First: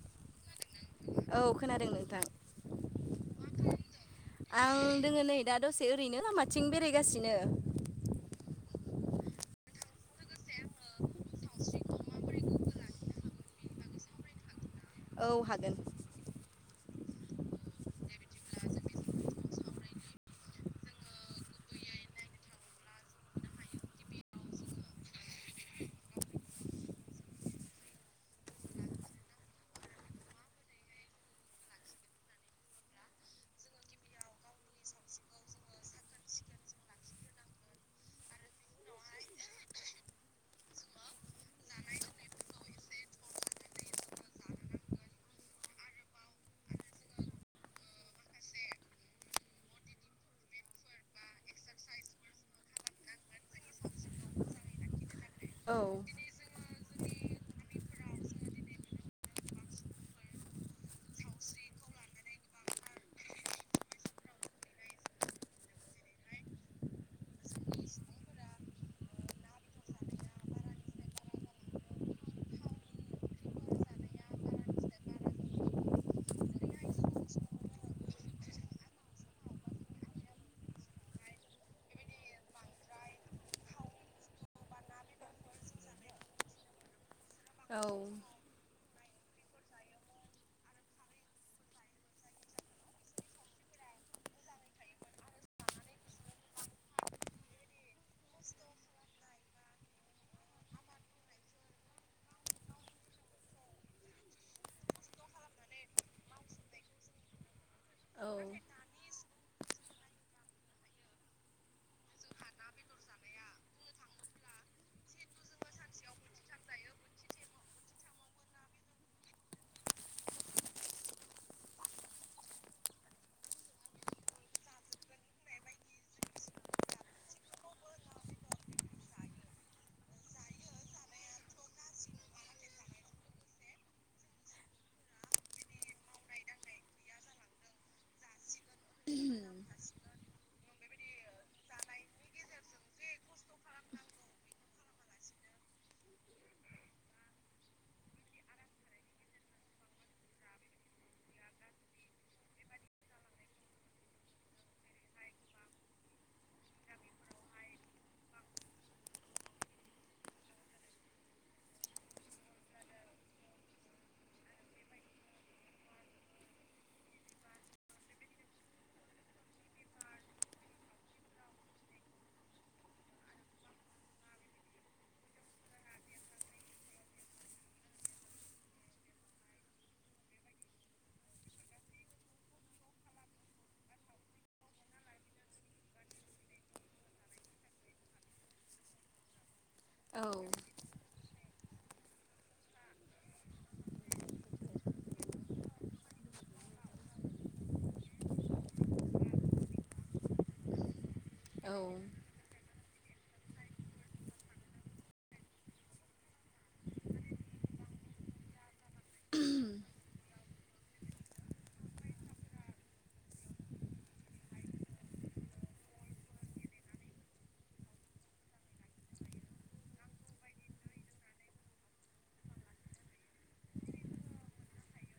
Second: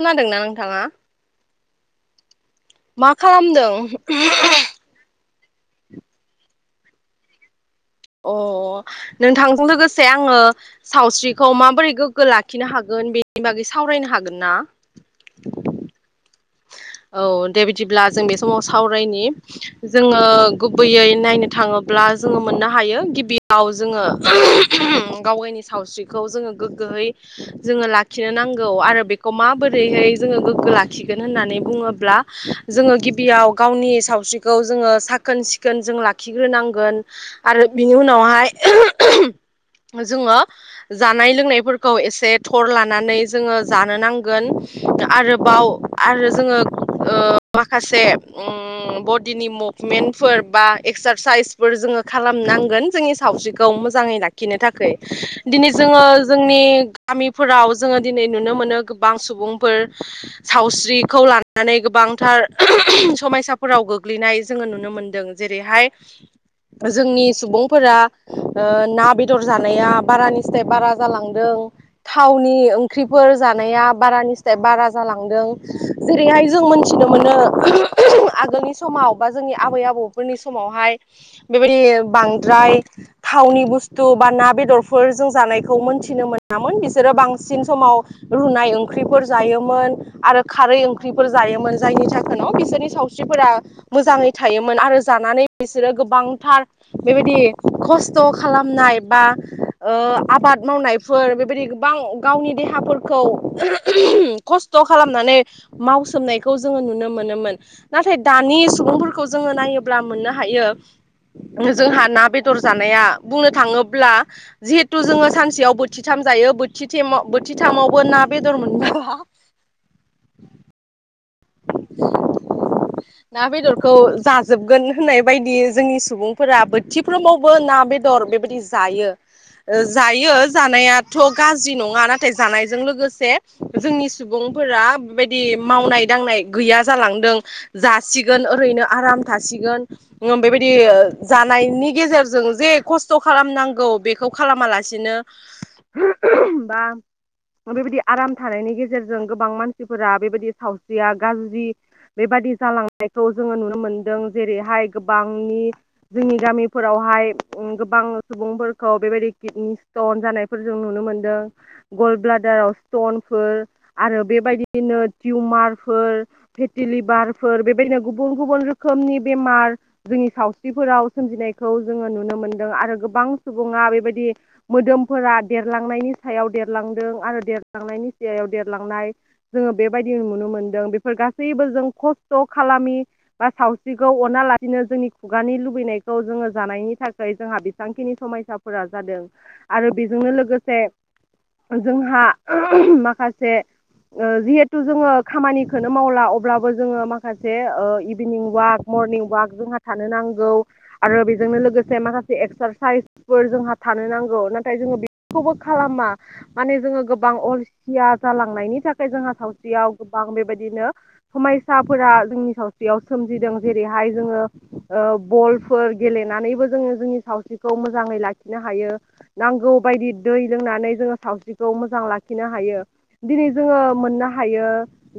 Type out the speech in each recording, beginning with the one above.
खोनादोंना नोंथाङा? औ खोनादों नोंथां। मा खालामदों? [unintelligible] आं दोङो नै दा दसे ओरैनो लामाथिं बेरायगासिनो अ नोंथांजों लोगोसे आङो सावस्रि खौ माबोरै गोग्गो लाखिनो हागोन बेनि बागै सावरायनो हागोन ना? औ हागोन औ दे बिदिब्ला जों बे समाव सावरायनि जोङो गुबैयै नायनो थाङोब्ला बा जोङो मोननो हायो गिबियाव जोङो [unintelligible] गाव गायनि सावस्रिखौ जोङो गोग्गोहै यै जोङो लाखिनो नांगौ आरो बेखौ माबोरैहाय जोङो गोगो लाखि गोन होननानै बुङोब्ला जोङो गिबियाव गावनि सावस्रिखौ जोङो साखोन सिखोन जों ला लाखिग्रोनांगोन आरो बिनि उनावहाय [unintelligible] जोङो जानाय लोंनायफोरखौ एसे थर लानानै जोङो जानो नांगोन आरोबाव आरो जोङो ओ माखासे उम ओम बडिनि मुभमेन्टफोर बा एक्सारसाइसफोर जोङो खालामनांगोन जोंनि सावस्रिखौ मोजाङै लाखिनो थाखाय दिनै औ जोङो जोंनि गामिफोराव जोङो दिनै नुनो मोनो गोबां सुबुंफोर सावसि रिखौ लानानै गोबांथार [unintelligible] समायसाफोराव गोग्लैनाय जोङो नुनो मोनदों जेरैहाय [unintelligible] जोंनि सुबुंफोरा ओ ना बेदर जानाया बारानि स्राय बारा जालांदों थावनि ओंख्रिफोर जानाया बार निस्राय बारा जालांदों जेरैहाय जों मोनथिनो मोनो [unintelligible] आगोलनि समाव बा जोंनि आबै आबौफोरनि समाव आवहाय बेबादि बांद्राय थावनि बुसतु बा ना बेदरफोर जों जानाय खौ मोनथिनो मोनामोन बिसोरो बांसिन औ औ समाव रुनाय ओंख्रिफोर जायोमोन आरो खारै ओंख्रिफोर जायोमोन जायनि जाहोनाव बिसोरनि सावस्रिफोरा मोजाङै थायोमोन आरो जानानै बिसोरो गोबांथार बेबायदि खस्थ खालामनाय बा ओ आ आबाद मावनायफोर बेबायदि गोबां गावनि देहाफोरखौ [unintelligible] खस्थ' खालामनानै मावसोमनायखौ जोङो नुनो मोनोमोन नाथाय औ दानि सुबुंफोरखौ जोङो नायोब्ला मोननो हा हायो जोंहा ना बेदर जानाया बुंनो थाङोब्ला जिहेथु जोङो सानसेयाव बोथिथाम जायो बोथि थेमाव बोथिथामावबो ना बेदर मोनबावा [inaudible] ना बेदरखौ जाजोबगोन होननाय बायदि जोंनि सुबुंफोरा बोथिफ्रोमावबो ना बेदर बेबायदि जायो। ओ जायो जानायाथ' गाज्रि नङा नाथाय जानायजों लोगोसे जोंनि सुबुं फोरा बेबायदि मावनाय दांनाय गैया जालांदों जासिगोन ओरैनो आराम थासिगोन [unintelligible] बेबायदि बे जानायनि गेजेरजों जे खस्थ खालामनांगौ बेखौ खालामालासिनो बा [unintelligible] बिदि आराम थानायनि गेजेरजों गोबां मानसिफोरा बेबायदि साव स्रिया गाज्रि बेबादि जालांनायखौ जोङो नुनो मोनदों जेरैहाय गोबांनि जोंनि गामिफोरावहाय‌ उम गोबां सुबुंफोरखौ बेबायदि किडनि स्टन जानायफोरजों नु नुनो मोन्दों गलब्लादार आव स्तनफोर आरो बेबायदिनो तिउमार फोर फेतिलिभारफोर बेबायदिनो गुबुन गुबुन रोखोमनि बेमार जोंनि सावस्रि फोराव सोमजिनायखौ जोङो नुनो मोनदों आरो गोबां सुबुङा बेबायदि मोदोमफोरा देरला लांनायनि सायाव देरलांदों आरो देरलांनायनि सायाव देरलांनाय जोङो बेबायदि नुनो मोन दों बेफोर गासैबो जों खस्थ खालामि बा सावस्रिखौ अना लासिनो जोंनि खुगानि लु बैनायखौ जोङो जानायनि थाखाय जोंहा बेसेबांखिनि समायसाफोरा जादों आरो बेजोंनो लोगोसे जोंहा माखासे ओ जिहेथु जोङो खामानि खोनो मावला अब्लाबो जोङो माखासे ओ इभिनिं वाक मरनिं वाक जोंहा थानो नांगौ आरो बेजोंनो औ लोगोसे माखासे एक्सारसाइस फोर जोंहा थानो नांगौ नाथाय जोङो बेखौबो खालामा माने जोङो गोबां अलसिया जालांनायनि थाखाय जोंहा सावस्रियाव गोबां बेबाय दिनो समायसाफोरा जोंनि सावस्रियाव सोमजिदों जेरैहाय जोङो ओ बल फोर गेलेनानैबो जोङो जोंनि सावस्रिखौ मोजाङै लाखिनो हायो नांगौ बायदि दै लों नानै जोङो सावस्रिखौ मोजां लाखिनो हायो दिनै जोङो मोननो हायो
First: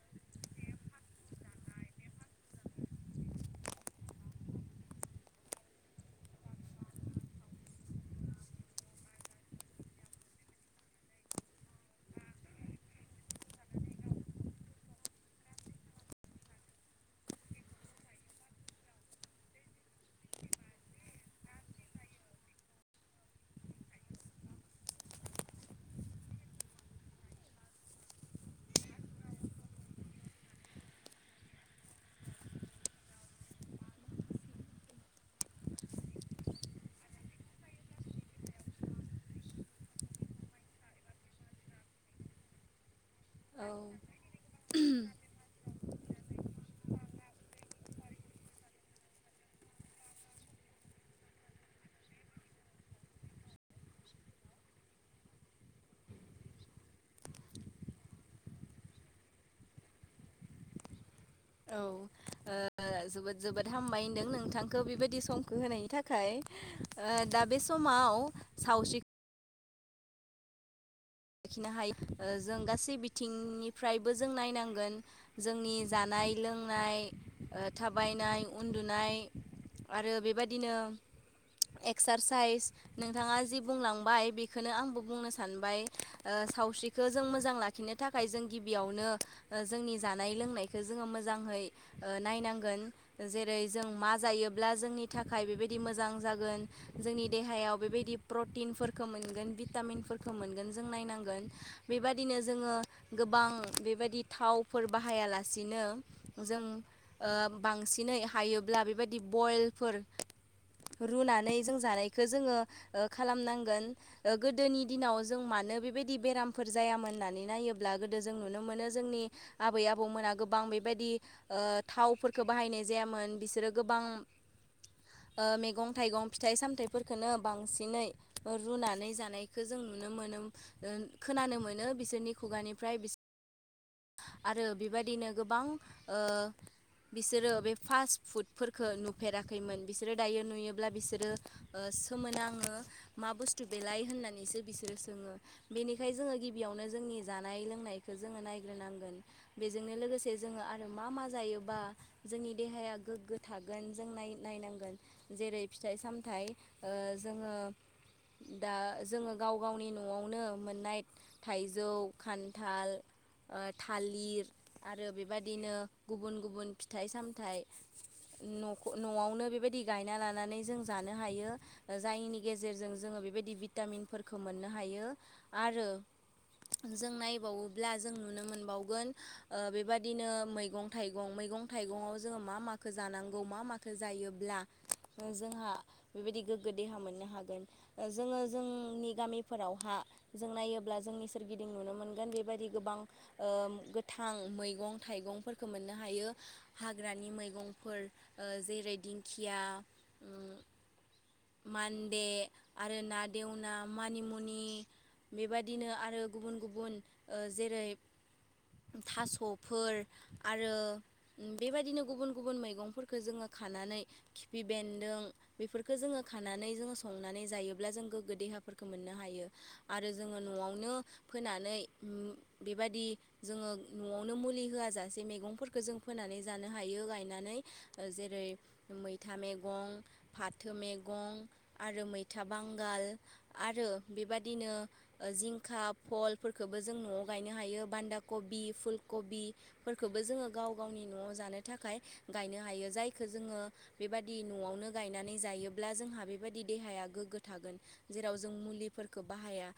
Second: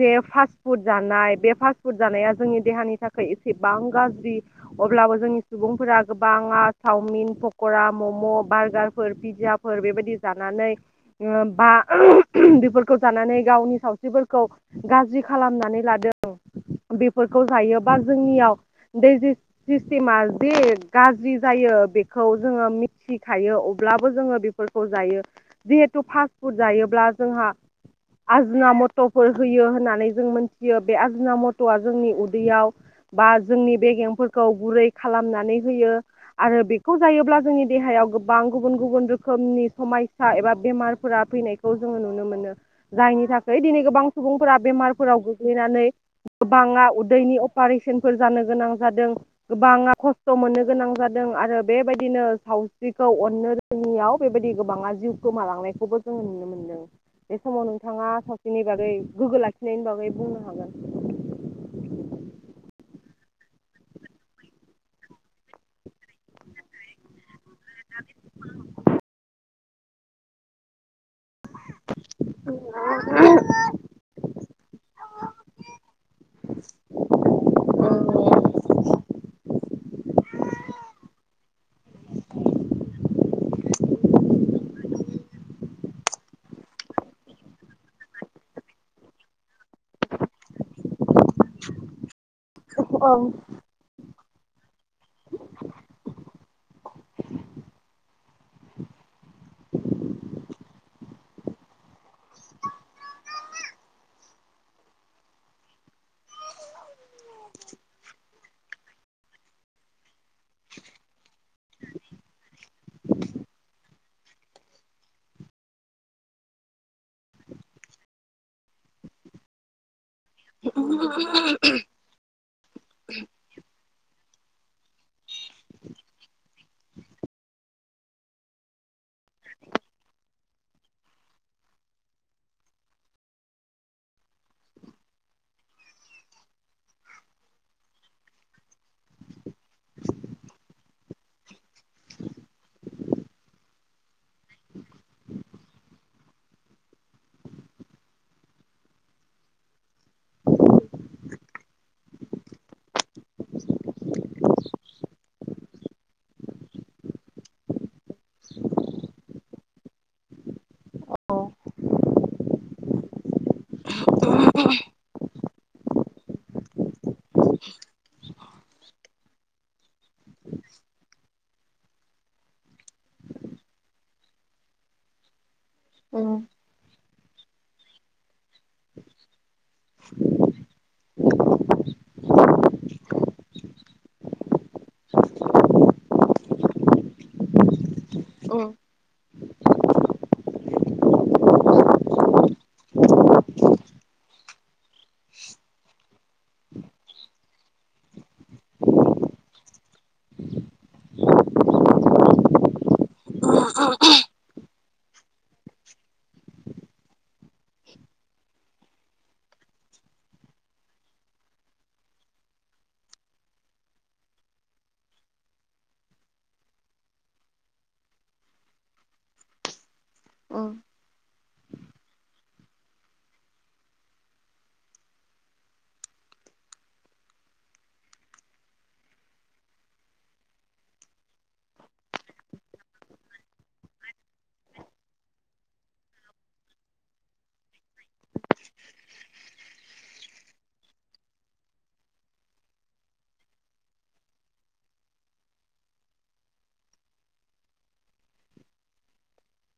जे फास्ट फुड जानाय बे फास्टफुड जानाया जोंनि देहानि थाखाय एसेबां गाज्रि अब्लाबो जों नि सुबुंफोरा गोबाङा सावमिन पकरा म'म' बार्गारफोर पिज्जाफोर बेबायदि जा नानै ओ बा बेफोरखौ जानानै गावनि सावस्रिफोरखौ गाज्रि खालामनानै लादों बेफोरखौ जायोबा जोंनियाव डाइजेस सिस्टेमा जे गाज्रि जा यो बेखौ जोङो मिथिखायो अब्लाबो जोङो बेफोरखौ जायो जिहेथु फास्तफुड जायोब्ला जोंहा आजिना मट'फोर होयो होननानै जों मोनथियो बे आजिना मट'आ जोंनि उदैयाव बा जोंनि बेगेंफोरखौ गुरै खालाम नानै होयो आरो बेखौ जायोब्ला जोंनि देहायाव गोबां गुबुन गुबुन रोखोमनि समाय सा एबा बेमारफोरा फैनायखौ जोङो नुनो मोनो जायनि थाखाय दिनै गोबां औ सुबुंफोरा बेमार गोबाङा उदैनि अपारेशनफोर जानो गोनां जादों गोबाङा खस्थ' मोननो गोनां जा जादों आरो बेबायदिनो सावस्रिखौ अननो रोङै याव बेबायदि गोबाङा जिउ गोमालांनायखौबो जों नुनो मोनदों बे समाव नोंथाङा सावस्रिनि बागै गोग्गो लाखिनायनि बागै बुंनो हागोन औ ओ ओ जोबोद जोबोद हामबाय होनदों नोंथांखो बेबायदि समखौ होनायनि थाखाय ओ‌ दा बे समाव सावस्रि लाखिनो हायो जों गासै बिथिंनिफ्रायबो जों नायनां गोन जोंनि जानाय लोंनाय ओ थाबायनाय उन्दुनाय आरो बेबायदिनो एक्सारसाइस नोंथाङा जि बुंलांबाय बेखोनो आंबो बुंनो सानबाय ओ सावस्रिखो जों मोजां लाखिनो थाखाय जों गिबियावनो ओ जोंनि जानाय लोंनायखौ जोङो मोजां जाङै ओ नायनांगोन जेरै जों मा जायोब्ला जोंनि थाखाय बेबायदि मोजां जागोन जोंनि देहायाव बेबायदि प्रटिनफोरखो मोनगोन भिटामिनफोरखो मोनगोन जों नायनां गोन बेबादिनो जोङो गोबां बेबायदि थावफोर बाहायालासिनो जों ओ बांसिनै हायोब्ला बेबायदि बयेलफोर रुनानै जों जानायखौ जोङो ओ खालामनांगोन ओ गोदोनि दिनाव जों मानो बे बायदि बेरामफोर जायामोन होननानै नायोब्ला गोदो जों नुनो मोनो जोंनि आबै आबौमोना गोबां बेबायदि ओ थावफोरखौ बाहायनाय जायामोन बिसोरो गोबां ओ मैगं थाइगं फिथाइ सामथाइफोरखौनो बांसिनै रुनानै जानायखो जों नुनो मोनो ओ खोनानो मोनो बिसोरनि खुगानिफ्राय बिस आरो बेबायदिनो गोबां ओ बिसोरो बे फास्ट फुडफोरखौ नुफेराखैमोन बिसोरो दायो नुयोब्ला बिसोरो ओ सोमो नाङो मा बुस्थु बेलाय होननानैसो बिसोरो सोङो बेनिखाय जोङो गिबियावनो जोंनि जानाय लोंनायखौ जोङो नायग्रोनांगोन बेजोंनो लोगोसे जोङो आरो मा मा जायोबा जोंनि देहाया गोग्गो थागोन जों नाय नायनांगोन जेरै फिथाइ सामथाइ ओ जोङो दा जोङो गाव गावनि न' न'आवनो मोननाय औ थाइजौ खान्थाल, ओ थालिर आरो बेबादिनो गुबुन गुबुन फिथाइ सामथाइ, न'ख न'आवनो बेबायदि गायना लानानै जों जानो हायो जायनि गेजेरजों जोङो, बेबायदि भिटामिनफोरखौ मोननो हायो आरो जों नायबावोब्ला जों नुनो मोनबावगोन ओ बेबादिनो मैगं थाइगं मैगं थाइगं न'आव जोङो मा माखो जानांगौ मा माखो जायोब्ला जोंहा बेबायदि गोग्गो देहा मोननो हागोन ओ जोङो जोंनि गामि फोरावहा जों नायोब्ला जोंनि सोरगिदिं नुनो मोनगोन बेबायदि गोबां ओ गोथां मैगं थाइगंफोरखौ मोननो हायो हाग्रानि मैगंफोर ओ जेरै दिंखि या [inaudible] मान्दे आरो ना देवना मानि मु नि बेबादिनो आरो गुबुन गुबुन ओ जेरै थास'फोर आरो बेबायदिनो गुबुन गुबुन मैगंफोरखौ जोङो खानानै खिफि बेन्दों बेफोरखौ जोङो खानानै जोंङो संनानै जायोब्ला जों गोग्गो देहा देहाफोरखौ मोननो हायो आरो जोङो न'आवनो, फोनानै उम बेबादि जोङो न'आवनो मुलि होआ जासे मेगंफोरखो जों फोना जानो हायो गायनानै ओ जेरै मैथा मेगं फाथो मेगं आरो मैथा बांगाल आरो बेबादिनो ओ जिंखा भलफोरखोबो जों न'आव गायनो हायो बान्दा कबि फुल कबिफोरखोबो जोङो गाव गावनि न'आव जानो थाखाय गायनो हायो जायखो जोङो बे, बेबादि न'आवनो गायनानै जायोब्ला जोंहा बेबादि देहाया गोग्गो थागोन जेराव जों मुलि, फोरखो बाहाया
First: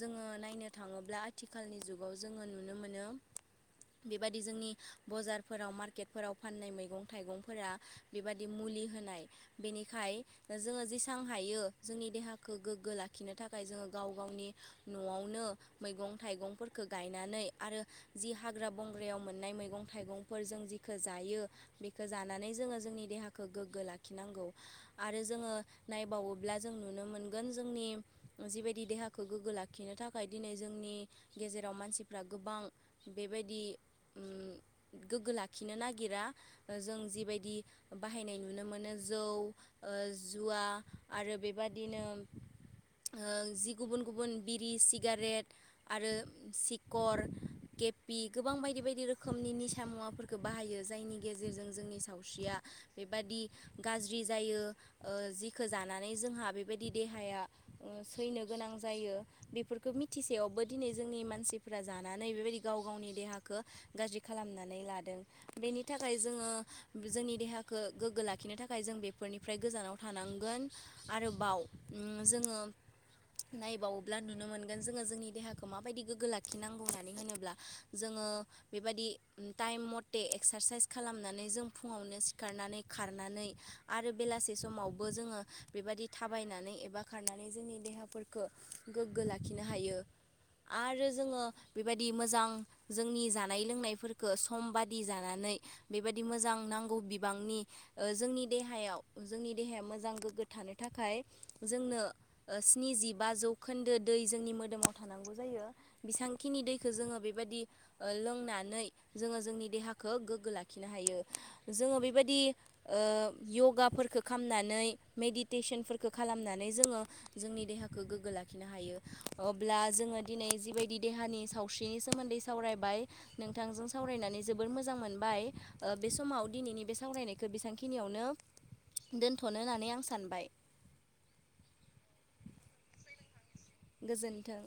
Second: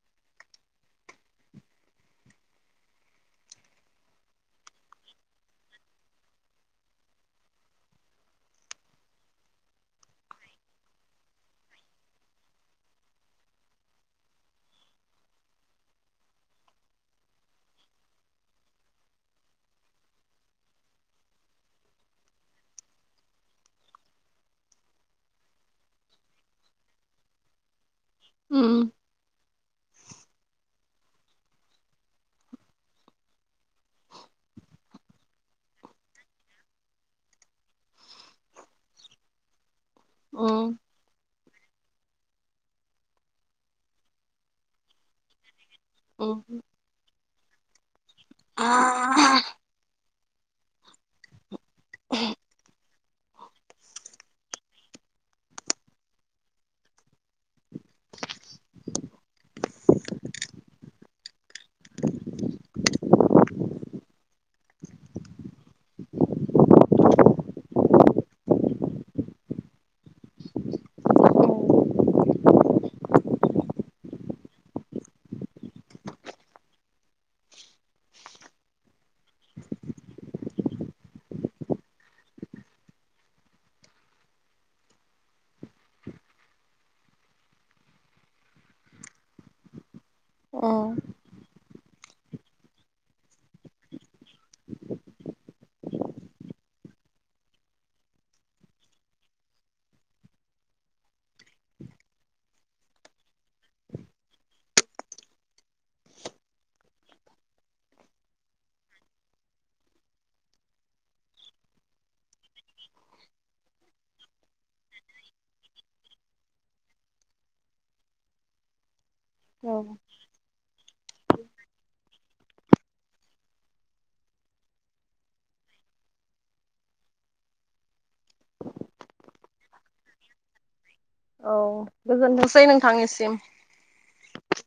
जोङो नायनो थाङोब्ला आथिखालनि जुगाव जोङो नुनो मोनो, बेबादि जोंनि बजारफोराव मार्केटफोराव फाननाय मैगं -थाइगंफोरा बेबादि मु मुलि होनाय बेनिखाय जोङो जेसां हायो जोंनि देहाखो गोग्गो लाखिनो थाख खाय जोङो गाव गावनि न'आवनो मैगं -थाइगंफोरखो गायनानै आरो जि हाग ग्रा बंग्रायाव मोननाय मैगं थाइगंफोर जों जिखो जायो बेखो जानानै जोङो जोंनि देहाखो, गोग्गो लाखिनांगौ आरो जोङो नायबावोब्ला जों नुनो मोनगोन जोंनि, जिबायदि देहाखौ गोगो लाख खिनो थाखाय दिनै जोंनि गेजेराव मानसिफ्रा गोबां बेबायदि, [unintelligible] उम गोग्गो लाखिनो नागिरा जों जिबायदि बाहायनाय नुनो मोनो जौ, ओ जुवा आरो बेबादिनो ओ जि गुबुन गुबुन बिरि सिगारेट आरो सिकर केपपि गोबां बायदि बायदि रोखोमनि निसा मुवाफोर, खो बाहायो जायनि गेजेरजों जोंनि सावस्रिया बेबादि गाज्रि जायो ओ जिखो जानानै जोंहा बेबायदि देहाया, उम थैनो गोनां जायो बेफोरखो मिथिसेयावबो दिनै जोंनि मानसिफोरा जानानै बेबायदि गाव गावनि देहाखो गाज्रि खालामनानै लादों बेनि थाखाय जोङो जोंनि देहा, खो गोग्गो लाखिनो थाखाय जों बेफोरनिफ्राय गोजानाव थानांगोन आरोबाव उम जोङो नायबावोब्ला नुनो मोनगोन जोङो जोंनि देहाखौ माबायदि गोग्गो लाखिनांगौ होननानै होनोब्ला जोङो ओ बेबादि उम टाइम मते एक्सारसाइस खालामनानै जों फुङावनो सिखारनानै खार नानै आरो बेलासे समावबो जोङो बेबादि थाबायनानै एबा खारनानै जोंनि देहाफोरखो गोग्गो लाखिनो हायो आरो जोङो बेबायदि मोजां जोंनि जानाय लोंनायफोरखो सम बादि जानानै बेबादि मोजां ना नांगौ बिबांनि ओ जोंनि देहायाव जोंनि देहाया मोजां गोग्गो थानो थाखाय जोंनो ओ स्निजि बा जौखोन्दो दै जोंनि मोदोमाव थानांगौ जायो बेसांखिनि दैखो जोङो बेबादि ओ लोंनानै जोङो जोंनि देहाखो गोग्गो लाखिनो हायो। जोङो बेबायदि ओ य'गाफोरफोरखो खामनानै मेडिटेसनफोरखो खालामनानै जोङो जोंनि देहाखो गोग्गो लाखिनो हायो। अब्ला जोङो दिनै जिबायदि देहानि सावस्रिनि सोमोन्दै सावरायबाय नोंथांजों सावरायनानै जोबोर मोजां मोनबाय ओ बे समाव दिनैनि बे सावरायनायखो बेसांखिनियावनो दोनथ'नो होननानै आं सानबाय। औ गोजोनथोंसै नोंथांनिसिम। गोजोन्थों।